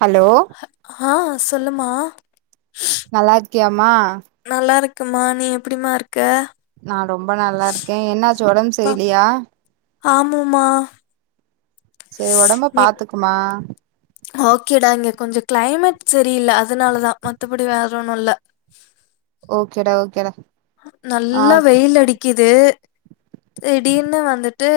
hello ஆஹ் சொல்லு மா நல்லா இருக்கியமா நல்லா இருக்கு மா நீ எப்படிமா இருக் நான் ரொம்ப நல்லா இருக்கேன் என்னாச்சு ஒடம்பு சரிலயா ஆமாமா செரி ஒடம்ப பாத்துக்குமா ஓகேடா இங்க கொஞ்சம் கிளைமேட் சரியில்ல அதனாலதான் மத்தபடி வேற ஒன்னும் இல்ல ஓகேடா ஓகேடா ஆ நல்லா வெயில் அடிக்குது திடீர்னு வந்துட்டு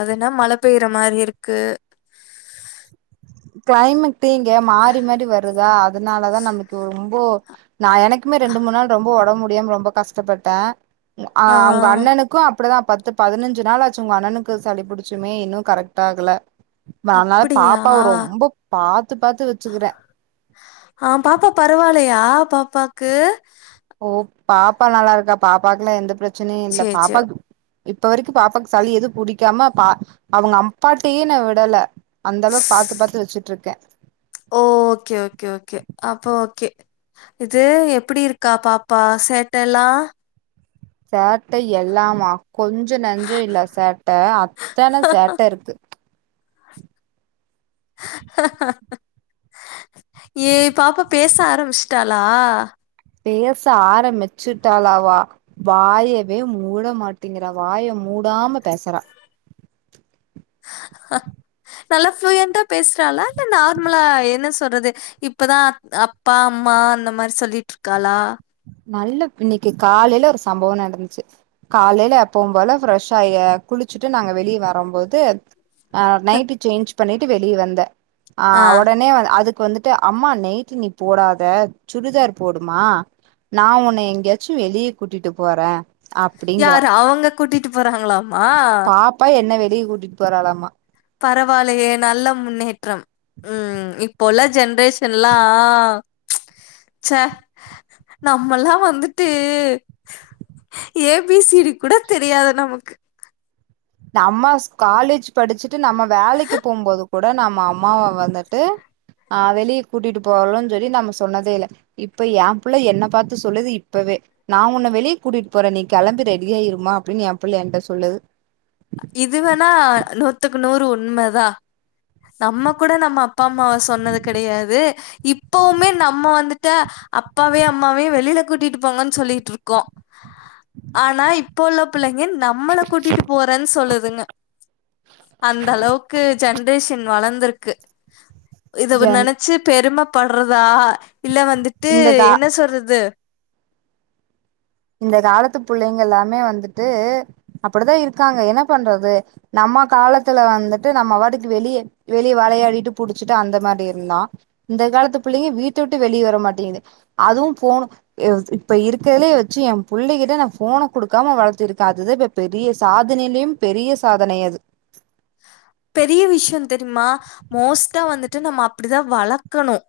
அது என்னா மழை பெய்ற மாதிரி இருக்கு கிளைமேட் ட்டீங்க மாறி மாறி வருதா அதனால தான் நமக்கு ஒ ஒ நான் எனக்குமே ரெண்டு மூனு நாள் ரொம்ப ஒடம்பு டிய ரொம்ப கஷ்டப்பட்டேன் அ ஆ அவங்க அண்ணனுக்கும் அப்படிதான் பத்து பதினஞ்சு நாள் ஆச்சு உங்க அண்ணனுக்கு சளி புடிச்சுமே இன்னும் கரெக்ட் ஆகல னால அப்படியா பாப் அப்ப ரொம்ப பாத்து பாத்து வெச்சுக்கிறேன் யா பாப்பாக்கு ஓ பாப்பா நல்லா இருக்கா பாப்பாக்குல்லாம் எந்த பிரச் சனையே இல்ல சரி சரி பாப்பாக்கு இப்ப வரைக்கும் பாப்பாக்கு சளி எதுவும் புடிக்காம பா அவங்க அப்பாட்டையே ந விடல அந்த அளவுக்கு பாத்து பாத்து வெச்சுட்டு இருக்கேன் ஓ ஓகே ஓகே ஓகே அப்போ ஓகே இது எப்டி இருக்கா பாப்பா சேட்ட எல்லாம் சேட்டை எல்லாமா கொஞ்சம் நஞ்சும் இல்ல சேட்ட அத்தன சேட்ட இருக்கு ஏ பாப்பா பேச ஆரம்பிச்சுட்டாலா பேச ஆரமிச்சுட்டாளா அவ வாயவே மூட மாட்டிங்கிறா வாய மூடாம பேசறா ஹ நல்லா ஃப்ளயண்டா பேசுறாளா இல்ல நார்மலா என்ன சொல்றது இப்பதான் அத் அப்பா அம்மா அந்தமாரி சொல்லிட்டு இருக்காளா நல்ல இன்னிக்கு காலையில ஒரு சம்பவம் நடந்துச்சு காலையில எப்பவும்போல ஃப்ரெஷ் ஆயி குளிச்சுட்டு நாங்க வெளிய வரும் போது ஆ நைட்டி சேஞ்ச் பண்ணிட்டு வெளிய வந்தேன் ஆ ஒடனே வந் அது வந்துட்டு அம்மா நைட்டி நீ போடாத சுடிதார் போடுமா நா உன்ன எங்கயாச்சும் வெளிய கூட்டிட்டு போறேன் யார் அவுங்க கூட்டிட்டு ட்டு போறாங்களா பாப்பா என்ன வெ ளிய கூட்டிட்டு போறாலாமா பரவால்லையே நல்ல முன்னேற்றம் ம் இப்ப உள்ள ஜென்ரேஷன்ல்லா ச்ச நம்மல்லா வந்துட்டு ஏ பி சி டி கூட தெரியாது நமக்கு நம்மாஸ் காலேஜ் படிச்சுட் டு நம்ம வேலைக்கு போம்போது கூட நம்ம அம்மாவ வந்துட்டு ஆ வெளிய கூட்டிட்டு போவலன் சொல்லி நம்ம சொன்னதே இல்ல இப்ப என் புள்ள என்ன பாத்து சொல்லுது இப்பவே நா உன்ன வெளிய கூட்டிட்டு போறே நீ கெளம்பி ரெடியாயிருமா அப்டின்னு என் புள்ள எங்கிட்ட சொல்லுது இதுவேணா நூத்துக்கு நூறு உண்மதா நம்ம கூட நம்ம அப்பா அம்மாவ சொன்னது கெடையாது இப்பவுமே நம்ம வந்துட்டு அப்பாவயு அம்மாவயு வெளியில கூட்டிட்டு போங்கன்னு சொல்லிட்டு இருக்கோ ஆனா இப்ப உள்ள பிள்ளைங்க நம்மள கூட்டிட்டு போ சொல்லுதுங்க அந்த அளவுக்கு ஜென்ரேஷன் வளந்திருக்கு இதவு ஜன் நெனச்சு பெருமப் பட்றதா இல்ல வந்துட்டு இந்த கா என்ன சொல்றது இந்த காலத்து புள்ளைங்க எல்லாமே வந்துட்டு அப்டிதா இருக்காங்க என்ன பண்றது நம்ம காலத்துல வந்துட்டு நம்ம வாட்டுக்கு வெளிய வெளிய வெளையாடிட்டு புடிச்சிட்டு அந்த மாரி இருந்தோ இந்த காலத்து புள்ளைங்க வீட்ட விட்டு வெளிய வர மாட்டேங்குது அதுவு போனு இப்ப இருக்கர்துலே சி என் புள்ளைகிட்ட நா போன கொடுக்காம வளர்த்திருக்கே அதுதா இப்ப பெரிய சாதனையிலயும் பெரிய சாதனை அது பெரிய விஷயம் தெரியுமா மோஸ்ட்டா வந்துட்டு நம்ம அப்படிதா வளக்கணும்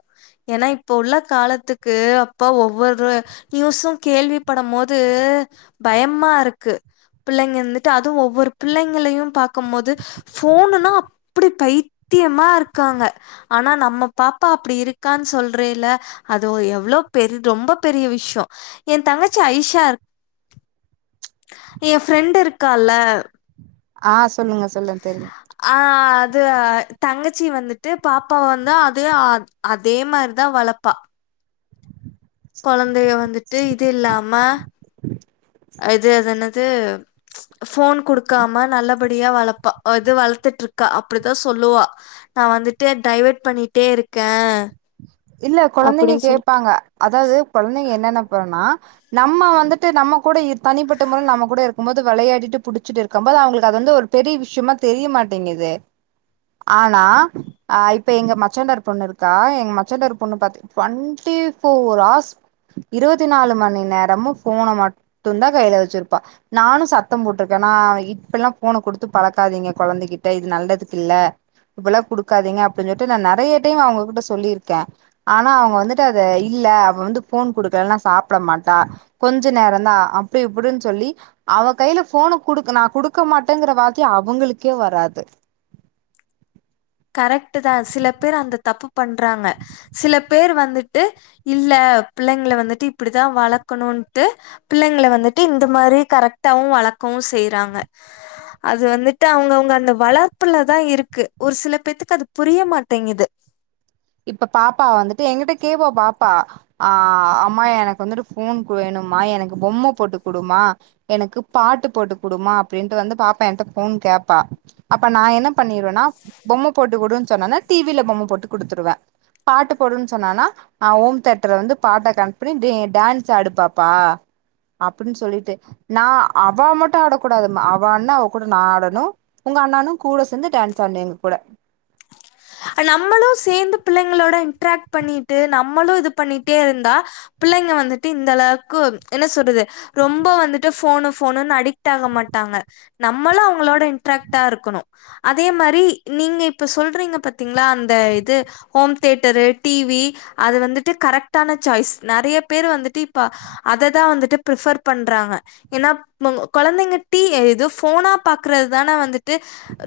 ஏன்னா இப்ப உள்ள காலத்துக்கு அப்ப ஒவ்வொரு நியூஸும் கேள்வி படும் போது பயமா இருக்கு பிள்ளைங்க இருந்துட்டு அதுவு ஒவ்வொரு பிள்ளைங்களையு பாக்கும் போது போனுன்னா அப்டி பைத்தியமா இருக்காங்க ஆனா நம்ம பாப்பா அப்படி இருக்கான் சொல்றேல்ல அது ஒரு எவ்ளோ பெர் ரொம்ப பெரிய விஷயம் என் தங்கச்சி ஐஷா என் ஃப்ரெண்ட் இருக்கால்ல ஆஸ் சொல்லுங்க சொல்லுங் தெரியு து ஆ தங்கச்சி வந்துட்டு பாப்பாவ வந்து அதுவே ஆத் அதே மாரிதா வளப்பா கொழந்தைய வந்துட்டு இது இல்லாம அ இது அதென்னது ச்ச ஃபோன் குடுக்காம நல்லப் படியா வளப்பா அது வளத்துட்டுருக்கா அப்பிடிதா சொல்லுவா நா வந்துட்டு டைவர்ட் பண்ணிட்டே இருக்கே இல்ல கொழந்தைங்க கேப்பாங்க அதாவுது கொழந்தைங்க என்னென்னா பண்ணுனா நம்ம வந்துட்டு நம்ம கூட இ தனிப்பட்ட முறல நம்ம கூட இருக்கும் போது வெளையாடிட்டு புடிச்சிட் இருக்கம் போது அவுங்குளுக்கு அது வந்து ஒரு பெரி விஷ்யுமா தெரியமாட்டேங்குது ஆனா அ இப்ப எங்க மச்சான்தார் பொண்ணு இருக்கா எங் மச் மச்சாதாரு பொண்ண பாத் டுவென்டி ஃபோர் ஹார்ஸ் இருவத்தி நாலு மணி நேரமு ஃபோன மட்டுந்தா கைல வெச்சிருப்பா நானு சத்தம் போட்டிருக்கே நா இப்பில்லா ஃபோன கொடுத்து பழக்காதீங்க கொழந்தைகிட்ட இது நல்லதுக் இல்லா இப்பில்லா குடுக்காதீங்க அப்டின் சொல்ட்டு நா நெறைய டைம்மு அவுங்க கிட்ட சொல்லி க்கே ஆனா அவங்க வந்துட்டு அத இல்ல அவ வந்து போன் குடுக்கலன்னா சாப்பிட மாட்டா கொஞ்ச நேரந்தா அப்டி இப்டின்னு சொல்லி அவ கையில போன குடுக்க நா குடுக்க மாட்டேங்குற வார்க்கி அவங்களுக்கே வராது கரெக்ட்டு தா சில பேர் அந்த தப்பு பண்றாங்க சில பேர் வந்துட்டு இல்ல பிள்ளைங்கள வந்துட்டு இப்டிதா வளக்கணுன்ட்டு பிள்ளைங்கள வந்துட்டு இந்த மாரி கரெக்டாவு வளக்கவு செய்றாங்க அது வந்துட்டு அவ்ங்கவுங்க அந்த வளர்ப்புலதா இருக்கு ஒரு சிலப் பேத்துக்கு அது புரிய மாட்டேங்குது இப்ப பாப்பா வந்துட்டு எங்கிட்ட கேப்பா பாப்பா ஆ அம்மா எனக்கு வந்துட்டு ஃபோன் கு வேணும்மா எனக்கு பொம்ம போட்டு குடும்மா எனக்கு பாட்டு போட்டு குடுமா அப்டின்ட்டு வந்து பாப்பா என்ட ஃபோன் கேப்பா அப்ப நா என்ன பண்ணிருவேனா பொம்ம போட்டு குடுனு சொன்னோனா டி வி ல பொம்ம போட்டு குடுத்துருவே பாட்டு போடுன் சொன்னானா நா ஓம்தேட்டர்ல வந்து பாட்ட கனெக்ட் பண்ணி நீ டான்ஸ் ஆடுப் பாப்பா அப்டின் சொல்லிட்டு நா அவா மட்டு ஆடக்கூடாதும் அவ ஆட்னா அவ கூட நா ஆடணு உங்க அண்ணனு கூட சேந்து டான்ஸ் ஆட்னு எங்க கூட நம்மளு சேந்து பிள்ளைங்களோட இன்ட்ராக்ட் பண்ணிட்டு நம்மளு இது பண்ணிட்டே இருந்தா பிள்ளைங்க வந்துட்டு இந்த அளவுக்கு என்ன சொல்றது ரொம்ப வந்துட்டு ஃபோனு ஃபோனுன்னு அடிக்ட் ஆக மாட்டாங்க நம்மளு அவ்ங்களோட இன்ட்ராக்டா இருக்கணு அதே மாரி நீங்க இப்ப சொல்றீங்க பாத் த்திங்ளா அந்த இது ஹோம் தேட்டரு டி வி அது வந்துட்டு கரெக்டான சாய்ஸ் நெறைய பேரு வந்துட்டு இப்ப அததா வந்துட்டு பிரிஃபர் பண்றாங்க ஏனா நோ கொழந்தைங்க டி எ இது ஃபோனா பாக்குறதுதானே வந்துட் து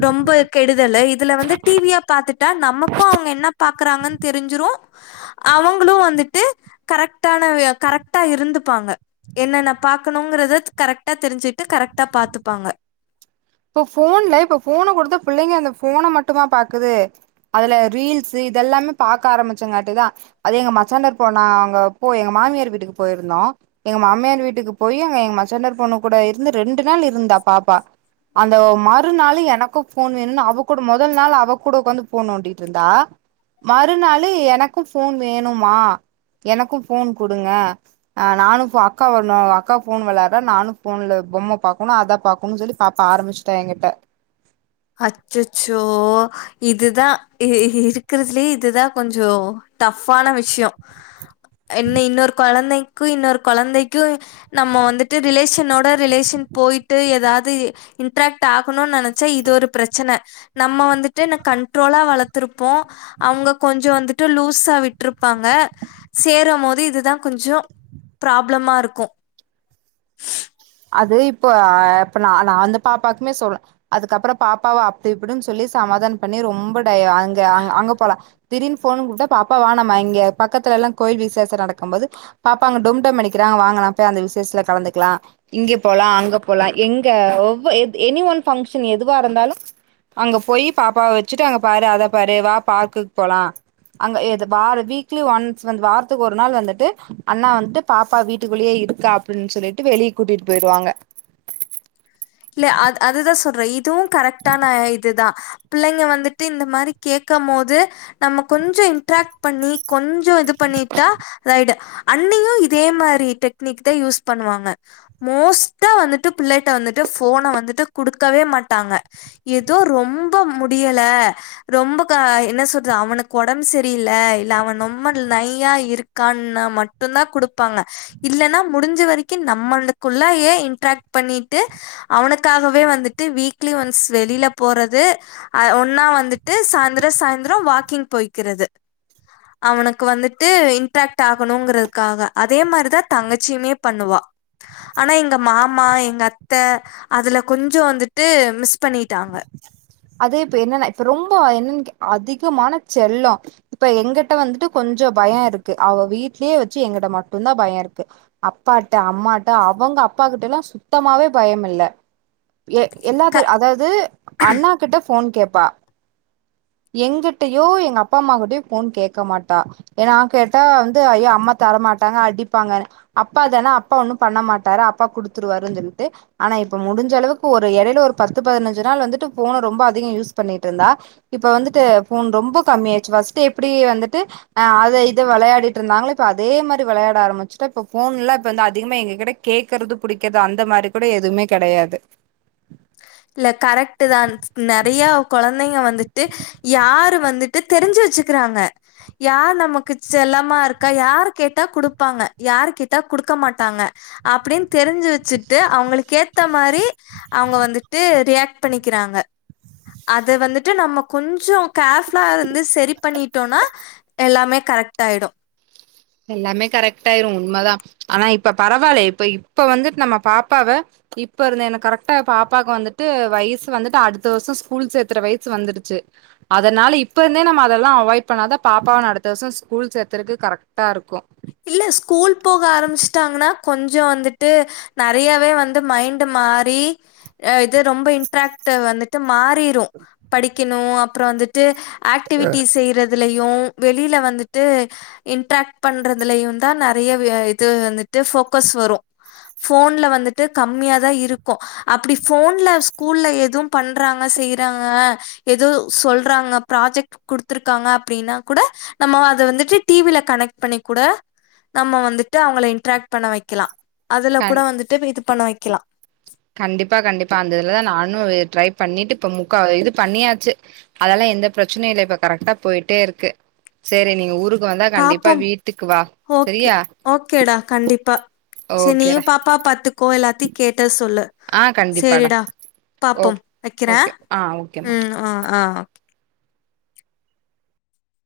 ரொம்ப கெடுதலு இதுல வந்து டி வி யா பாத்துட்டா நமக்கு அவ்ங்க என்ன பாக்குறாங்கன் தெரிஞ்சிரு அவங்களும் வந்துட்டு கரெக்டானவே கரெக்டா இருந்துப்பாங்க என்னன்ன பாக்கணுங்கறத கரெக்டா தெரிஞ்சுட்டு கரெக்டா பாத்துப்பாங்க இப்ப ஃபோன்ல இப்ப ஃபோன குடுத்து புள்ளைங்க அந்த ஃபோன மட்டுமா பாக்குது அதுல ரீல்ஸ்ஸு இதெல்லாமே பாக்க ஆரம்பிச்சங்காட்டு தா அது எங்க மச்சான்ட இப்ப நா அங்க போ எங்க மாமியார் வீட்டுக்கு போயிருந்தோ எங்க மாமியார் வீட்டுக்கு போய் அங்க எங்க மச்சாண்டர் பொண்ணு கூட இருந்து ரெண்டு ரெண்டு நாள் இருந்தா பாப்பா அந்த மறு நாளு எனக்கு ஃபோன் வேணுன்னு அவ கூட மொதல் நாள் அவ கூட ஒக்காந்து ஃபோன் நோன்டிட்ருந்தா மறு நாளு எனக்கு ஃபோன் வேணும்மா எனக்கு ஃபோன் குடுங்க அஹ் நானும் இப்ப அக்கா வரணும் அக்கா ஃபோன் விளாடுற நானும் ஃபோன்ல பொம்ம பாக்கணும் அத பாக்கணும் சொல்லி பா ப்ப ஆரம்பிச்சிட்டா என்கிட்ட அச்சச்சோ இதுதான் இருக்கிறதுலயே இதுதான் கொஞ்சம் டஃப்பான விஷயம் என்ன இன்னொரு கொழந்தைங்க க்கு இன்னொரு குழந்தைக்கும் நம்ம வந்துட்டு ரிலேஷனோட ரிலேஷன் போயிட்டு ஏதாவது இன்ட்ராக்ட் ஆகணும்னு நினைச்சா இது ஒரு பிரச்சன நம்ம வந்துட்டு என் கண்ட்ரோலா வளர்த்திருப்போம் அவுங்க கொஞ்சம் வந்துட்டு லூஸா விட்டுருப்பாங்க சேரும் போது இதுதான் கொஞ்சம் ப்ராப்ளமா இருக்கும் அது இப்போ இப்ப ந நான் வந்து பாப்பாவுக்குமே சொல்லே அதுக்கப்புறம் பாப்பாவை அப்படி இப்படின்னு சொல்லி சமாதானம் பண்ணி ரொம்ப டய அங்க அங்க போலாம் திடீர்னு ஃபோன்னு கூப்பிட்டா பாப்பா வா நம்ம இங்க பக்கத்துல எல்லாம் கோயில் விசேஷம் நடக்கும் போது பாப்பா அங்க டும்டும் அடிக்கிறாங்க வாங்க நா போ அந்த விசேஷத்துல கலந்துக்கலாம் இங்க போலாம் அங்க போலாம் எங்க ஒவ் எனி ஒன் ஃபங்க்ஷன் எதுவா இருந்தாலும் அங்க போய் பாப்பாவ வச்சுட்டு அங்க பாரு அத பாரு வா பார்க்குக்கு போலாம் அங்க வா வீக்லி ஒன்ஸ் வந் வாரத்துக்கு ஒரு நாள் வந்துட்டு அண்ணா வந்துட்டு பாப்பா வீட்டுக்குள்ளேயே இருக்கா அப்படின்னு சொல்லிட்டு வெளிய கூட்டிட்டு போயிருவாங்க இல்ல அது அதுதான் சொல்றேன் இ இதுவும் கரெக்டான இதுதான் பிள்ளைங்க வந்துட்டு இந்த மாதிரி கேட்கும் போது நம்ம கொஞ்சம் இன்ட்ராக்ட் பண்ணி கொஞ் இதுவும் இது பண்ணிட்டா ரைடு அண்ணியும் இதே மாதிரி டெக்னிக் தான் யூஸ் பண்ணுவாங்க மோஸ்டா வந்துட்டு பிள்ளட்ட வந்துட்டு ஃபோன வந்துட்டு குடுக்கவே மாட்டாங்க ஏதோ ரொம்ப முடியல ரொம்ப என்ன சொல்றது அவனுக்கு உடம்பு சரியில அவன் ரொம்ப நையா இருக்கான்னு மட்டும் தான் குடுப்பாங்க இல்லன்னா முடிஞ்ச வரைக்கும் நம்மளுக்குள்ளயே இன்ட்ராக்ட் பண்ணிட்டு அவனுக்காகவே வந்துட்டு வீக்லி ஒன்ஸ் வெளியில போறது ஒன்னா வந்துட்டு சாயந்திரம் சாயந்திரம் வாக்கிங் போய்கிறது அவனுக்கு வந்துட்டு இன்ட்ராக்ட் ஆகணும்ங்கறதுக்காக அதே மாரிதான் தங்கச்சியுமே பண்ணுவா ஆனா எங்க மாமா எங்க அத் அத்த அதுல கொஞ்சம் வந்துட்டு மிஸ் பண்ணிட்டாங்க அதே இப்ப என்னன்னா இப்ப ரொம்ப என்னன்னு அதிகமான செல்லம் இப்ப எங்ககிட்ட வந்துட்டு கொஞ்சம் பயம் இருக்கு அவ வீட்லயே வச்சு எங்கிட்ட மட்டும் தான் பயம் இருக்கு அப்பாட்ட அம்மாட்ட அவுங்க அப்பா கிட்ட எல்லாமே சுத்தமாவே பயம் இல்ல ஏ க எல்லாத்து அதாவது அண்ணா அப்ப ஃபோன் கேட்பா எங்கிட்டயோ எங்க அப்பா அம்மா கிட்டயோ ஃபோன் கேட்க மாட்டா ஏனா கேட் தா வந்து ஐயோ அம்மா தரமாட் டாங்க அடிப்பாங்கனு அப்பா தான அப்பா ஒன்னு பண்ண மாட்டாரு அப்பா குடுத்துருவாருன் சொல்ட்டு ஆனா இப்ப முடிஞ்ச அளவுக்கு ஒரு எடையில ஒரு பத்து பதினஞ்சி நாள் வந்துட்டு ஃபோன ரொம்ப அதிக யூஸ் பண்ணிட் இருந்தா இப்ப வந்துட்டு ஃபோன் ரொம்போ கம்மி ஆயிச்சு ஃபஸ்ட்டு எப்டி வந்துட்டு அ அத இத வெளையாடிட் இருந்தாங்களோ இப்ப அதே மாரி வெளையாட ஆரம்பிச்ட்டா இப்ப ஃபோன் எல்லா இப்ப வந்து அதிகமா எங்ககிட்ட கேக்குறது புடிக்கிறது அந்த மாரி கூட எதுமே கெடையாது இல்ல கரெக்ட்டு தான் நெறைய கொழந்தைங்க வந்துட்டு யாரு வந்துட்டு தெரிஞ்சி வச்சுக்குறாங்க யார் நமக்கு செல்லமா இருக்கா யாரு கேட்டா குடுப்பாங்க யார் கேட்டா குடுக்க மாட்டாங்க அப்டின் தெரிஞ்சி வச்சிட்டு அவுங்களுக்கு ஏத்த மாரி அவுங்க வந்து ரியாட் பண்ணிக்கிறாங்க அத வந்திட்டு நம்ம கொஞ்சோ கேர்ஃபுல்லா இருந்து செரி பண்ணிட்டோனா எல்லாமே கரெக்ட்டாயிடோ எல்லாமே கரெக்ட் ஆயிரோ உண்மதா ஆனா இப்ப பரவாயில்ல இப்ப இப்ப வந்துட்டு நம்ம பாப்பாவ இப்ப இருந்து எனக்கு கரெக்டா பாப்பாவுக்கு வந்துட்டு வயசு வந்துட்டு அடுத்த வருஷ் ஸ்கூல் சேர்த்துற வயசு வந்துருச்சு அதனால இப்ப இருந்தே நம்ம அதெல்லா அவாய்ட் பண்ணாதா பாப்பாவனு அடுத்த வருஷம் ஸ்கூல் சேர்த்தறக்கு கரெக் கரெக்டா இருக்கோ இல்ல ஸ்கூல் போக ஆரம்பிச்சிட்டாங்கன்னா கொஞ்சோ வந்துட்டு நறையாவே வந்து மைண்ட் மாறி இது ரொம்ப இன்ட்ராக்ட வந்துட்டு மாறிரோ படிக்கணோ அப்ரோ வந்துட்டு ஆக்டிவிட்டி செய்றது இதுலயோ வெளியில வந்துட்டு இன்டரக் பண்றது இதுலயுதா நறைய இது வந்துட்டு போக்கஸ் வரோ போன்ல வந்துட்டு கம்மியா தா இருக்கோ அப்டி போன்ல ஸ்கூல்ல எதவு பண்றாங்க செய்யறாங்க எதோ சொல்றாங்க ப்ராஜெக்ட் குடுத்துருக்காங்க அப்டின்னா கூட நம்ம அத வந்துட்டு டிவில கனெக்ட் பண்ணி கூட நம்ம வந்துட்டு அவங்கள இன்ட்ராக்ட் பண்ண வைக்கலா அதுல கூட கண் வந்துட்டு இது பண்ண வைக்கிலா கண்டிப்பா கண்டிப்பா அந்த இதுலதா நானு ட்ரை பண்ணிட்டு இப்ப முக்கா இது பண்ணியாச்சி அதெல்லா எந்த பிரச்சனையு இல்ல இப்ப கரெக்டா போயிட்டே இருக்கு சரி நீ ஊருக்கு வந்தா கண்டிப்பா பாப்போம் வீட்டுக்கு வா ஒகே சரியா ஓகேடா கண்டிப்பா செரி ஓகேடா நீயும் பாப்பா பாத்துக்கோ எல்லாத்தை கேட்ட சொல்லு ஆ கண்டிப்பாடா செரிடா ஓ பாப்போம் வெக்கிற ஓகே ஆ ஓகேம்மா உம் ஆஹ ஆஹ்